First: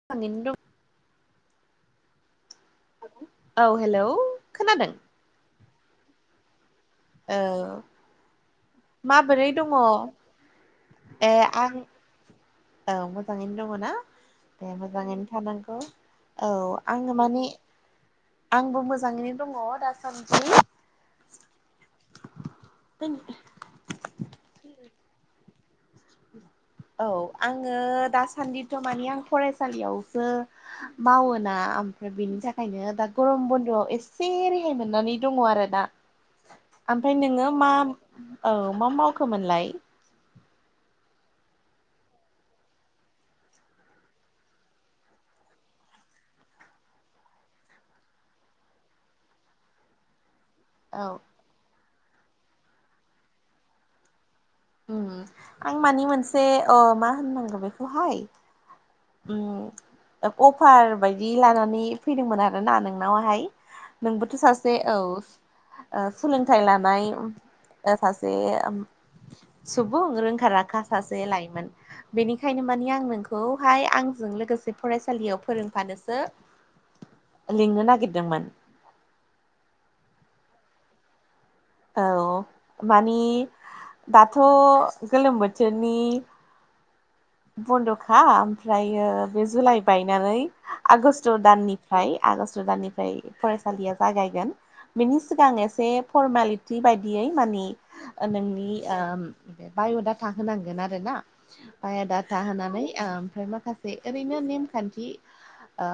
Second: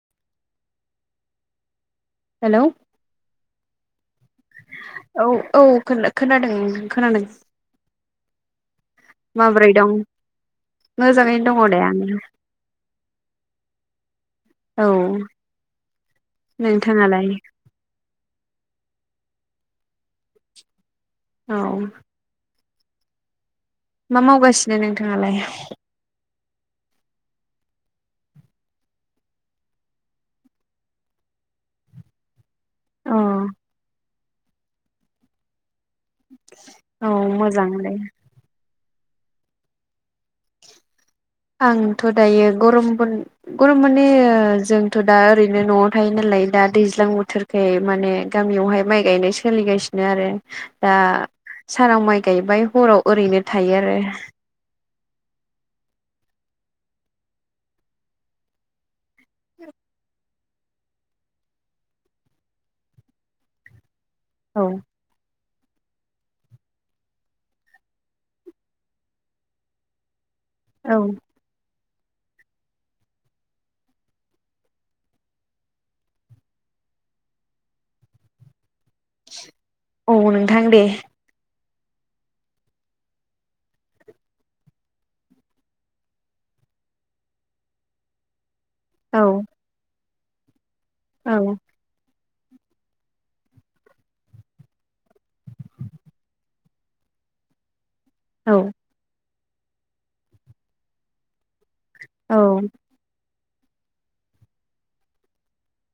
[unintelligible] Hello. औ hello खोनादों? औ औ खोना-खोनादों। औ माबोरै दङ ए मोजाङैनो आं दङ दे औ मोजाङैनो दङ ना। ए आं औ मोजाङैनो थानांगौ औ आङो नोंथाङालाय माने। आंबो मोजाङैनो दङ दासान्दि। औ। [inaudible] मा मावगासिनो नोंथाङालाय औ आङो दासान्दिथ' मानि आं फरायसालियावसो मावो ना आम। बेनि थाखायनो दा अ गरम बन्द'आव एसे रेहाय मोननानै दङ आरो ना। औ ओमफाय नोङो मोजां मा दे औ मा मावखोमोनलाय? आंथ' दायो गरम बन गर' माने जोंथ' दा ओरैनो न'आव थायो नालाय दा दैज्लां बोथोर। [unintelligible] माने गामियावहाय माइ गायनाय सोलिगासिनो आरो। दा औ सानाव माइ गायबाय हराव ओरैनो थायो आरो। ओं आं मानि मोनसे अ मा होननांगौ बेखौहाय। ओम। अफार बायदि लानानै फैदोंमोन आरोना नोंनावहाय नोंबो सासे औ ओ सोलोंथाइ लानाय ओ सासे सुबुं रोंखा राखा औ सासे लायमोन बेनिखायनो मानि आं नोंखौ। खौहाय आंजों लोगोसे फरायसालियाव फोरोंफानोसो लिंनो नागितदोंमोन। औ नोंथां दे। औ मानि दाथ' गोलोम बोथोरनि। बन्द'खा ओमफ्रायो औ बे जुलाइ बायनानै आगष्ट औ दाननि फाय आगष्ट दाननिफाय फरायसालिया जागायगोन। बिनि सिगां एसे फरमेलिटि बायदियै मानि। ओ औ नोंनि ओ बाय डाथा होनांगोन आरो ना। बाय'डाटा औ होनानै ओ ओमफ्राय माखासे ओरैनो नेमखान्थि आ।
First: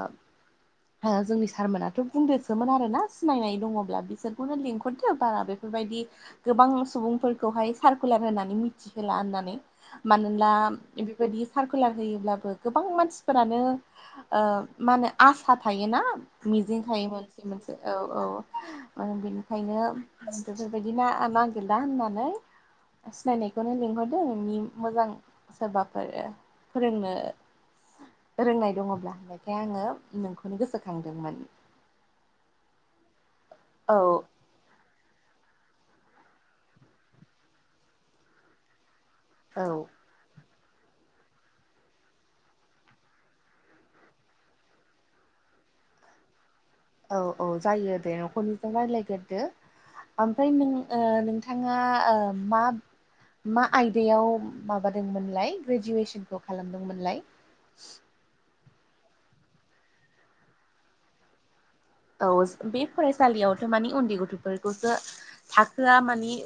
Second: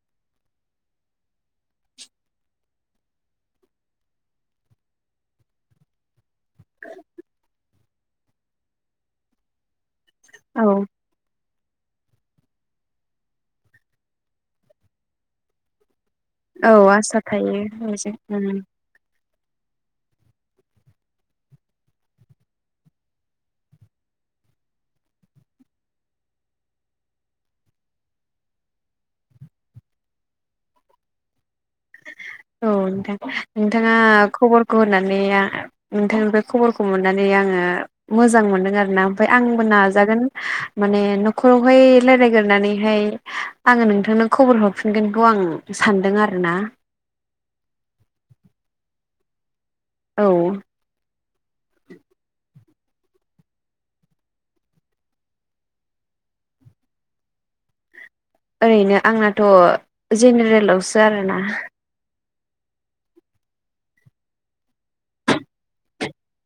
ओ जोंनि सारमोनाथ' बुंदोसोमोन आरो ना सिनायनाय दङब्ला बिसोरखौनो लिंहरदो बारा बे बेफोरबायदि गोबां सुबुंफोरखौहाय सारकुलार होनानै मिथिहोला होननानै मानोना औ बेफोरबायदि सारकुलार होयोब्लाबो गोबां मानसिफोरानो ओ मानो आसा थायोना औ मिजिं थायो आसा मोनसे मोनसे औ बेजों औ। उम ओ बेनिखायनो बेफोरबायदि ना नागिरला होननानै। सिनायनायखौनो लिंहरदो नोंनि मोजां सोरबाफोर फोरोंनो रोंनाय दङब्ला [unintelligible] आङो नोंखौनो गोसोखांदोंमोन। औ नोंथां नोंथाङा औ खबर। गनानै आ नोंथांनिफ्राय खबरखौ मोननानै आङो मोजां मोनदों आरो ना। ओमफफ्राय औ आंबो नाजागोन माने न'खरावहाय रायलायग्रोनानैहाय आङो नोंथांनो खबर हरफिनगोनखौ आं सानदों आरो ना। औ औ जायो दे न'खरनिजों रायज्लायग्रदो औ आमफ्राय नों। ओ नोंथाङा ओ मा। मा आयदायाव माबादोंमोनलाय ग्रेजुवेसनखौ खालामदोंमोनलाय ओरैनो आंनाथ' जेनेरेलावसो आरोना। औ बे फरायसालियावथ' मानिे उन्दै गथ'फोरखौसो थाखोआ मानि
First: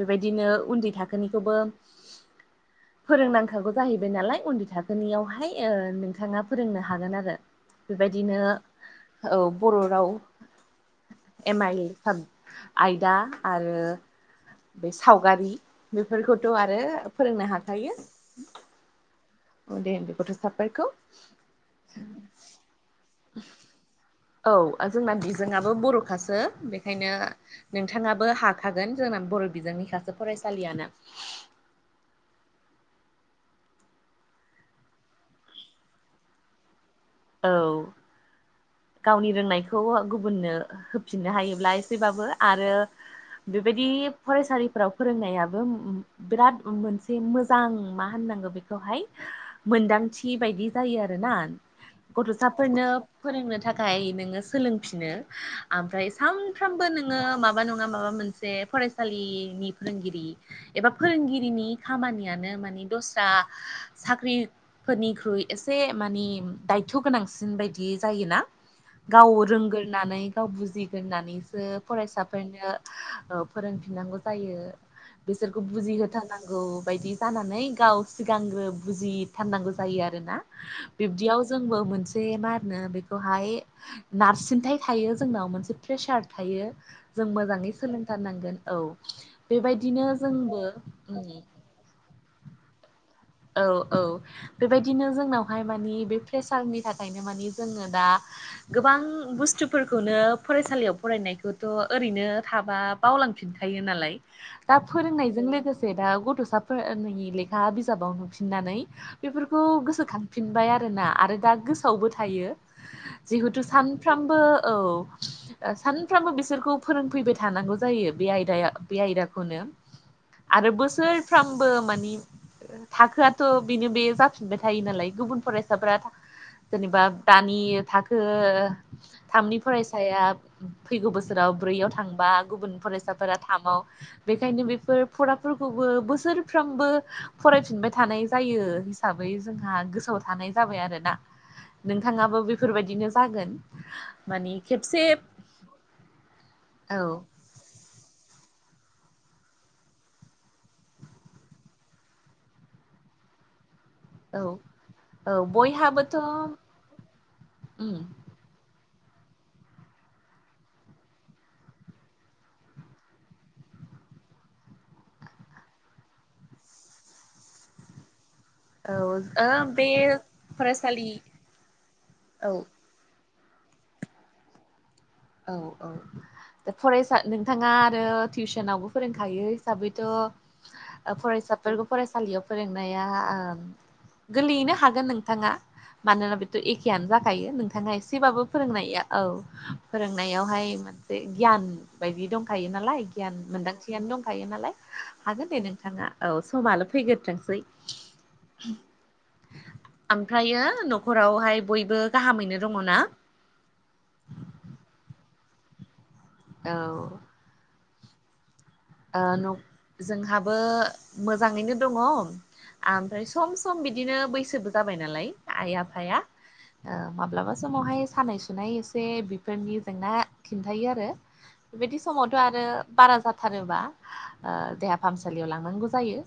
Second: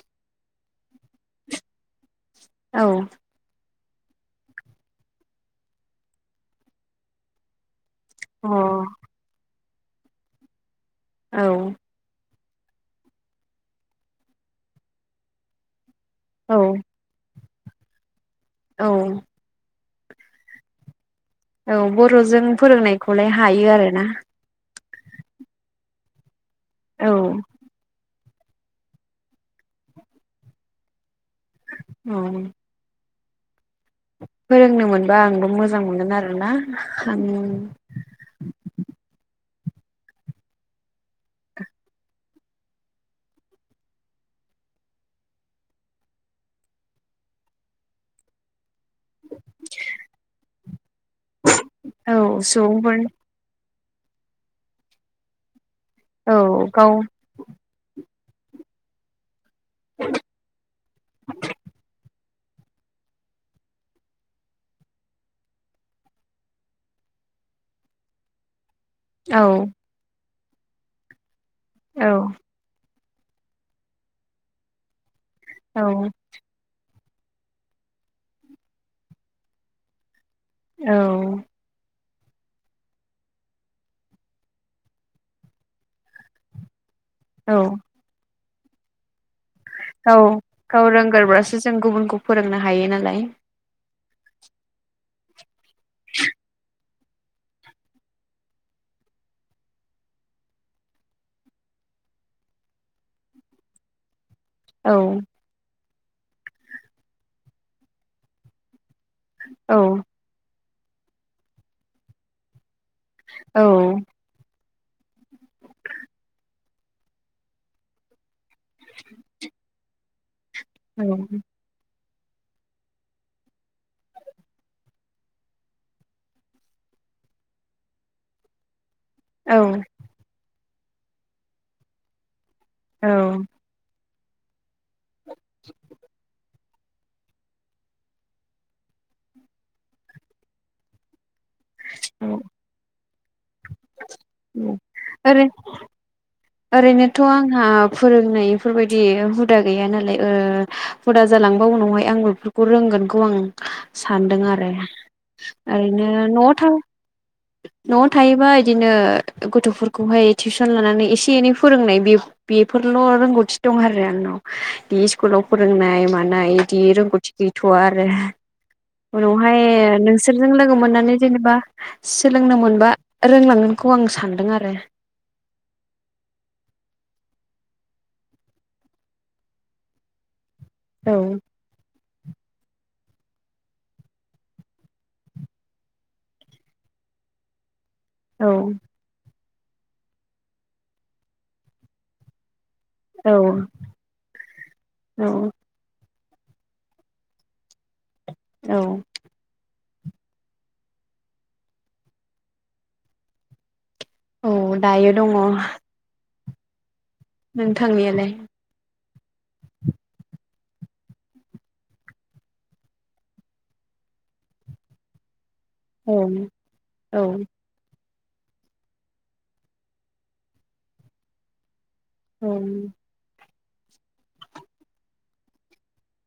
बेबायदिनो उन्दै थाखोनिखौबो औ। फोरोंनांखागौ जाहैबाय नालाय उन्दै थाखोनियावहाय ओ नोंथाङा फोरोंनो हागोन आरो। बेबायदिनो अ औ बर' राव औ एम आइल आयदा आरो बे सावगारि बेफोरखौथ' औ आरो फोरोंनो हाखायो। औ उन्दै उन्दै गथ'साफोरखौ। औ बर'जों फोरोंनायखौलाय हायो आरो ना। औ जोंना बिजोंआो बर'खासो औ बेखायनो नोंथाङाबो हा थागोन जोंना बर' बिजोंनि साससे फरायसालियानो। औ फोरोंनो मोनबा आंबो मोजां मोनगोन आरोना। [inaudible] औ। गावनि रोंनायखौ गुबुननो होफिननो हायोब्ला एसेबाबो आरो। बेबायदि फरायसालिफोराव फोरोंनायाबो। बिराद मोनसे मोजां मा होननांगौ बेखौहाय मोनदांथि बायदि जायो आरोना औ गथ'साफोरनो सुबुंफोर फोरोंनो थाखाय नोङो सोलोंफिनो आमफ्राय औ सानफ्रामबो गाव नोङो मा मा नङा माबा मोनसे फरायसालिनि फोरोंगिरि एबा फोरोंगिरिनि खामानि यानो मान दस्रा साख्रिफोरनिख्रुइ एसे माने दायथ' गोनांसिन बायदि जायोना गाव औ रोंगोरनानै गाव बुजिगोरनानै औ फरायसाफोरनो फोरोंफिननांगौ जायो बिसोरखौ औ बुजिहोनांगौ नांगौ बायदि जानानै गाव सिगांग्रो बुजिथारनांगौ जायो आरो ना। औ बिब्दियाव जोंबो मोनसे मा होनो बेखौहाय। नारसिनथाय थायो जोंनाव मोनसे प्रेसार थायो जों औ मोजाङै सोलोंथारनांगोन औ बेबायदि औ गाव रोंगोरोबासो जों गुबुनखौ फोरोंनो हायो नालाय औ औ बेबायदिनो जोंनावहाय मानि बे प्रेसारनि थाखायनो मानि जोङो दा गोबां बुस्थुफोरखौनो फरायसालियाव फरायनायखौथ' ओरैनो थाबा बावलांफिनखायो नालाय दा औ फोरोंनायजों लोगोसे दा गथ'साफोरनि लेखा बिजाबाव नुफिननानै। बेफोरखौ औ गोसोखांफिनबाय आरोना आरो दा गोसोआवबो थायो। जिहेतु सानफ्रामबो औ सानफ्रामबो बिसोरखौ फोरोंफैबाय थानांगौ जायो बे आयदाया बे आयदाखौनो। आरो औ बोसोरफ्रामबो मानि। थाखोआथ' बेनो बे जाफिनबाय थायो नालाय गुबुन फरायसाफोरा। जेनेबा दानि थाखो। थामनि औ फरायसाया फैगौ बोसोराव ब्रैयाव थांबा गुबुन। फरायसाफोरा औ थामाव बेखायनो बेफोर फराफोरखौबो बोसोरफ्रामबो। फरायफिनबाय थानाय जायो हिसाबै जोंहा गोसोआव थानाय जाबाय आरो ना। नोंथाङाबो बेफोरबायदिनो जागोन माने खेबसे। ओरै औ ओरैनोथ' आंहा फोरोंनायफोरबायदि हुदा गैया नालाय ओ हुदा जालांबा उनावहाय आंबो खौ रोंगोनखौ आं औ सानदों आरो औ ओरैनो बयहाबोथ' न'आव थां उम न'आव थायोबा इदिनो गथ'फोरखौहाय टिउसन लानानै एसे एनै फोरोंनाय बे बेफोरल' रोंगौथि दं आरो आंनाव। बिदि स्कुलाव फोरोंनाय मानाय बिदि रोंगौथि गैथ'वा आरो। औ ओ उनावहाय बे नोंसोरजों लोगो फरायसालि मोननानै जेनेबा औ सोलोंनो मोनबा रोंलांगोनखौ आं सानदों आरो। औ औ। दा फरायसा नोंथाङा आरो टिउसनावबो फोरोंखायो हिसाबैथ' औ फरायसाफोरखौ फरायसालियाव फोरोंनाया ओ गोरलैयैनो हागोन नोंथाङा मानोना बेथ' एखेयानो जाखायो नोंथाङा एसेबाबो औ फोरोंनाया औ फोरोंनायावहाय मोनसे गियान बायदि दंखायो नालाय। औ गियान मोनदांथियानो दंखायो नालाय औ हागोन दे नोंथाङा। औ समाल' फैग्रोथोंसै। औ ओमफ्रायो न'खरावहाय बयबो गाहामैनो दङ ना? औ दायो दङ। औ। नोंथांनियालाय? ओ न' जोंहाबो मोजाङैनो दङ। ओमफ्राय सम सम बिदिनो बैसोबो जाबाय नालाय आइ आ औ फाया ओ औ माब्लाबा बे समावहाय सानाय सुनाय एसे बेफोरनि जेंना खिन्थायो आरो। बेदि समावथ' औ आरो बारा जा थारोबा ओ देहा फाहामसालियाव लांनांगौ जायो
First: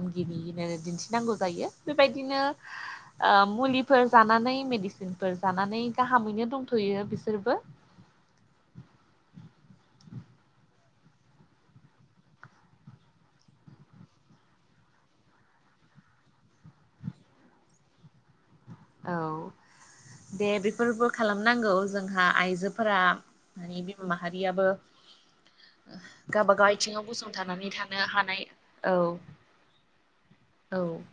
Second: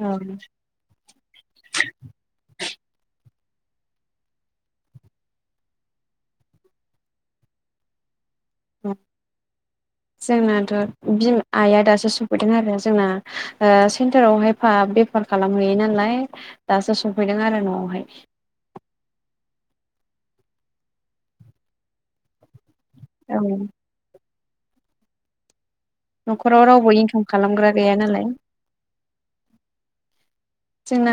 औ दिन्थि नांगौ जायो। बेबायदिनो ओं मुलिफोर जानानै मेडिसिनफोर जानानै गाहामैनो दंथ'यो बिसोरबो। [unintelligible] [inaudible] जोंनाथ' बिमा आइआ दासो सफैदों आरो जोंना ओ सेन्टारावहाय फा बे बेफार खालामहैयो नालाय दासो सफैदों आरो न'आवहाय। औ दे बेफोरबो खालामनांगौ जोंहा आइजो फोरा औ माने बिमा माहारियाबो न'खराव गावबागाव रावबो आथिङाव इनकाम खालामग्रा गसंथानानै गैया थानो नालाय हानाय औ। औ जोंना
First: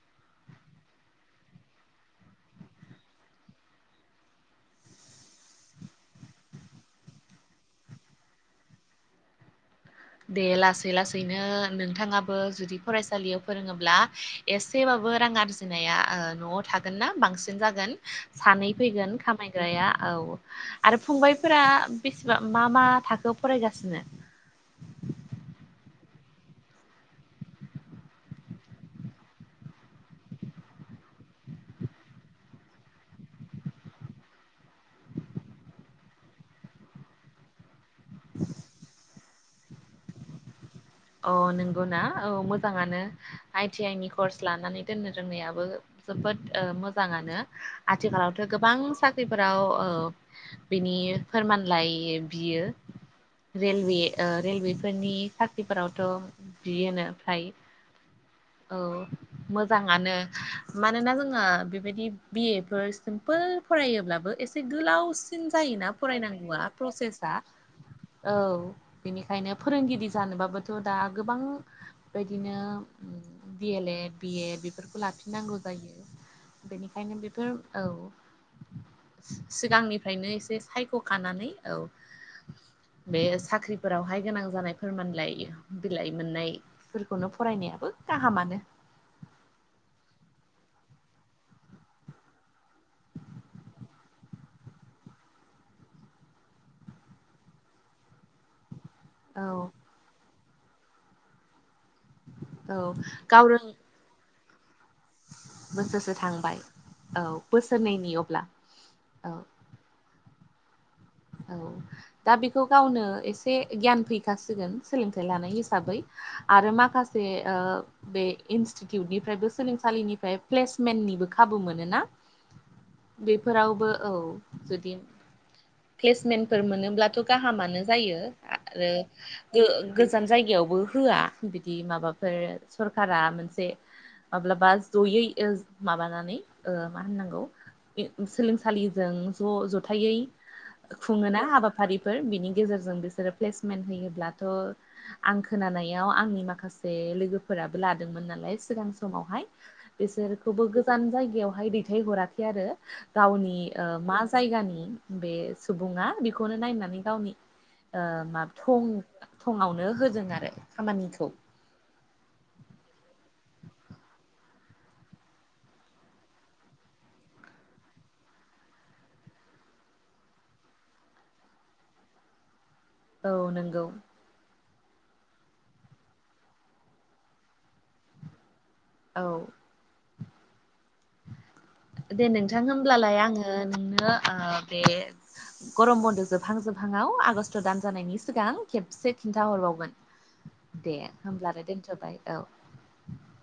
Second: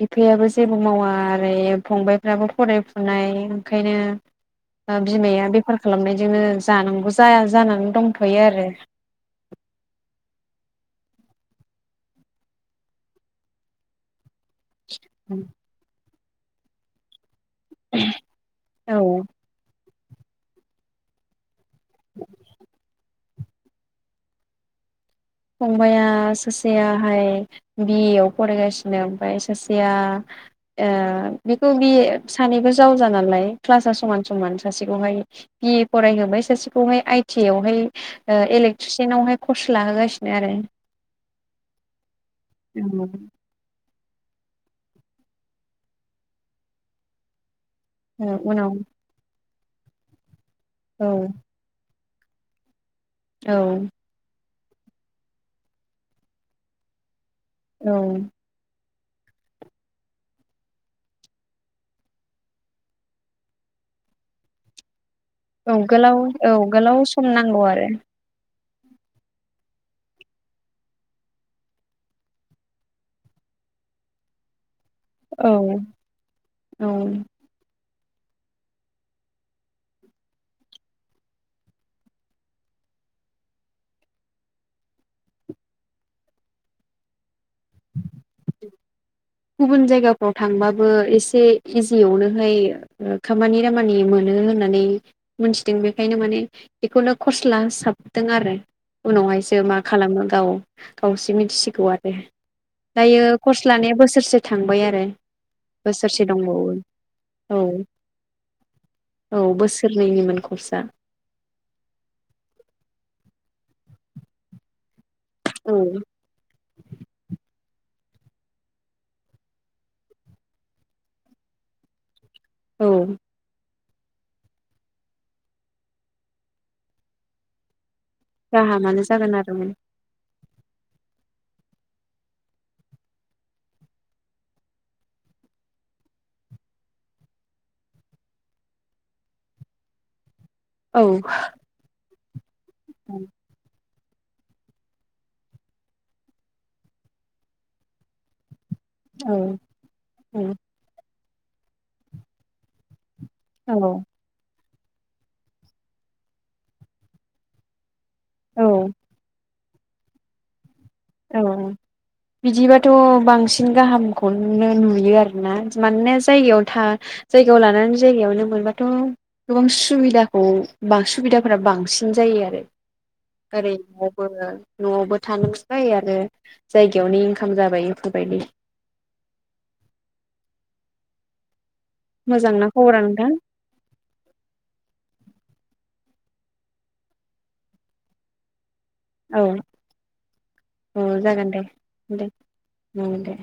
बि फायाबो जेबो मावा आरो फंबायफ्राबो फरायफुनाय ओंखायनो ओ बिमाया बेफार खालामनायजोंनो जानांगौ जाया जानानै दंथ'यो आरो। दे लासै लासैनो नोंथाङाबो जुदि फरायसालियाव फोरोङोब्ला एसेबाबो रां आरजिनाया न'आव थागोन ना बांसिन जागोन सानै फैगोन औ खामानि बिदाया औ आरो फंबायफोरा बेसेबां मा मा थाखोआव फरायगासिनो? फंबाइाया सासेयाहाय बिए आव फरायगासिनो ओमफ्राय सासेया ओ बेखौ बि सानैबो जावजा नालाय क्लासा समान समान सासेखौहाय बि ए फरायहोबाय, सासेखौहाय आइ टि आइ आवहाय ओ इलेक्ट्रिसियानावहाय कर्स लाहोगासिनो आरो। औ नंगौ ना, औ मोजाङानो। आइ टि आइ नि कर्स लानानै दोननो रोंनायाबो जोबोद ओ मोजाङानो। ओ आथिखालावथ' गोबां उनाव साख्रिफोराव ओ बिनि औ फोरमान बिलायो बियो औ रेलवे ओ रेलवे फोरनि साख बिफोरावथ' बियो फ्राय। औ औ मोजाङानो मानोना जोङो बेबायदि बिए फोर सिम्पोल फरायोब्लाबो एसे गोलावसिन औ जायोना गोलाव औ फरायनांगौआ गोलाव सम प्रसेसा नांगौ आरो औ बेनिखायनो फोरोंगिरि जानोबाबोथ' दा गोबां बेदिनो बि एल ए बिए बेफोरखौ लाफिननांगौ औ जायो औ बेनिखायनो बेफोर औ। सि-सिगांनिफ्रायनो एसे सायख'खानानै औ बे साख्रिफोरावहाय गोनां जानाय फोरमानलाइ बिलाइ मोननायफोरखौनो फरायनायाबो गाहामानो। गुबुन जायगाफ्राव थांबाबो एसे इजियावनोहाय खामानि दामानि मोनो होननानै मोनथिदों बेखायनो माने बेखौनो कर्स लाहोसाबदों आरो औ उनावहायसो मा खालामो गाव गावसि मिथिसिगौ आरो। औ दायो गाव रों कर्स लानाया बोसोरसे थांबाय आरो बोसोरसो बोसोरसे थांबाय दंबावो औ बोसोरनैनि अब्ला औ बोसोरनैनिमोन कर्साआ औ दा बेखौ गावनो एसे गियान फैखासिगोन सोलोंथाइ लानाय औ हिसाबै आरो माखासे ओ बे इनस्टिटिउटनिफ्रायबो सोलोंसालिनिफ्राय प्लेसमेन्टनिबो खाबु मोनोना? औ बेफोरावबो औ जुदि प्लेसमेन्टफोर मोनोब्लाथ' गाहामानो जायो राहा आरो मानो जागोन आरो गो गोजान जायगायावबो होआ बिदि माबाफोर सरखारा मोनसे माब्लाबा जयै ओ माबानानै ओ मा होननांगौ। सोलोंसालिजों ज' ज'थायै औ खुङोना हाबाफारिफोर बिनि गेजेरजों बिसोरो औ प्लेसमेन्ट होयोब्लाथ' आं खोनानायाव आंनि माखासे लोगोफोराबो लादोंमोन नालाय सिगां समावहाय औ बिसोरखौबो गोजान जायगायावहाय दैथायहराखै आरो गावनि ओ मा जायगानि बे सुबुङा बेखौनो नायनानै गावनि ओ मा औ थं फङावनो होदों आरो खामानिखौ। उम बिदिबाथ' बांसिन गाहामखौनो नुयो आरोना मानोना जायगायाव था जायगायाव लानानै जायगायावनो मोनबाथ' गोबां सुबिदाखौ सुबिदाफोरा बांसिन जायो आरो औ ओरै नंगौ [unintelligible] न'आवबो थानो ओफ्राय आरो जायगायावनो इनकाम जाबाय इफोरबायदि औ दे नोंथां मोजांना खबरा होनोमब्लालाय नोंथां आङो नोंनो ओ बे गरम बन्द' जोबहां जोबहांआव आगष्टा दान जानायनि सिगां खेबसे। औ खिन्था हरबावगोन दे होमब्लाललाय दोनथ'बाय औ उम दे।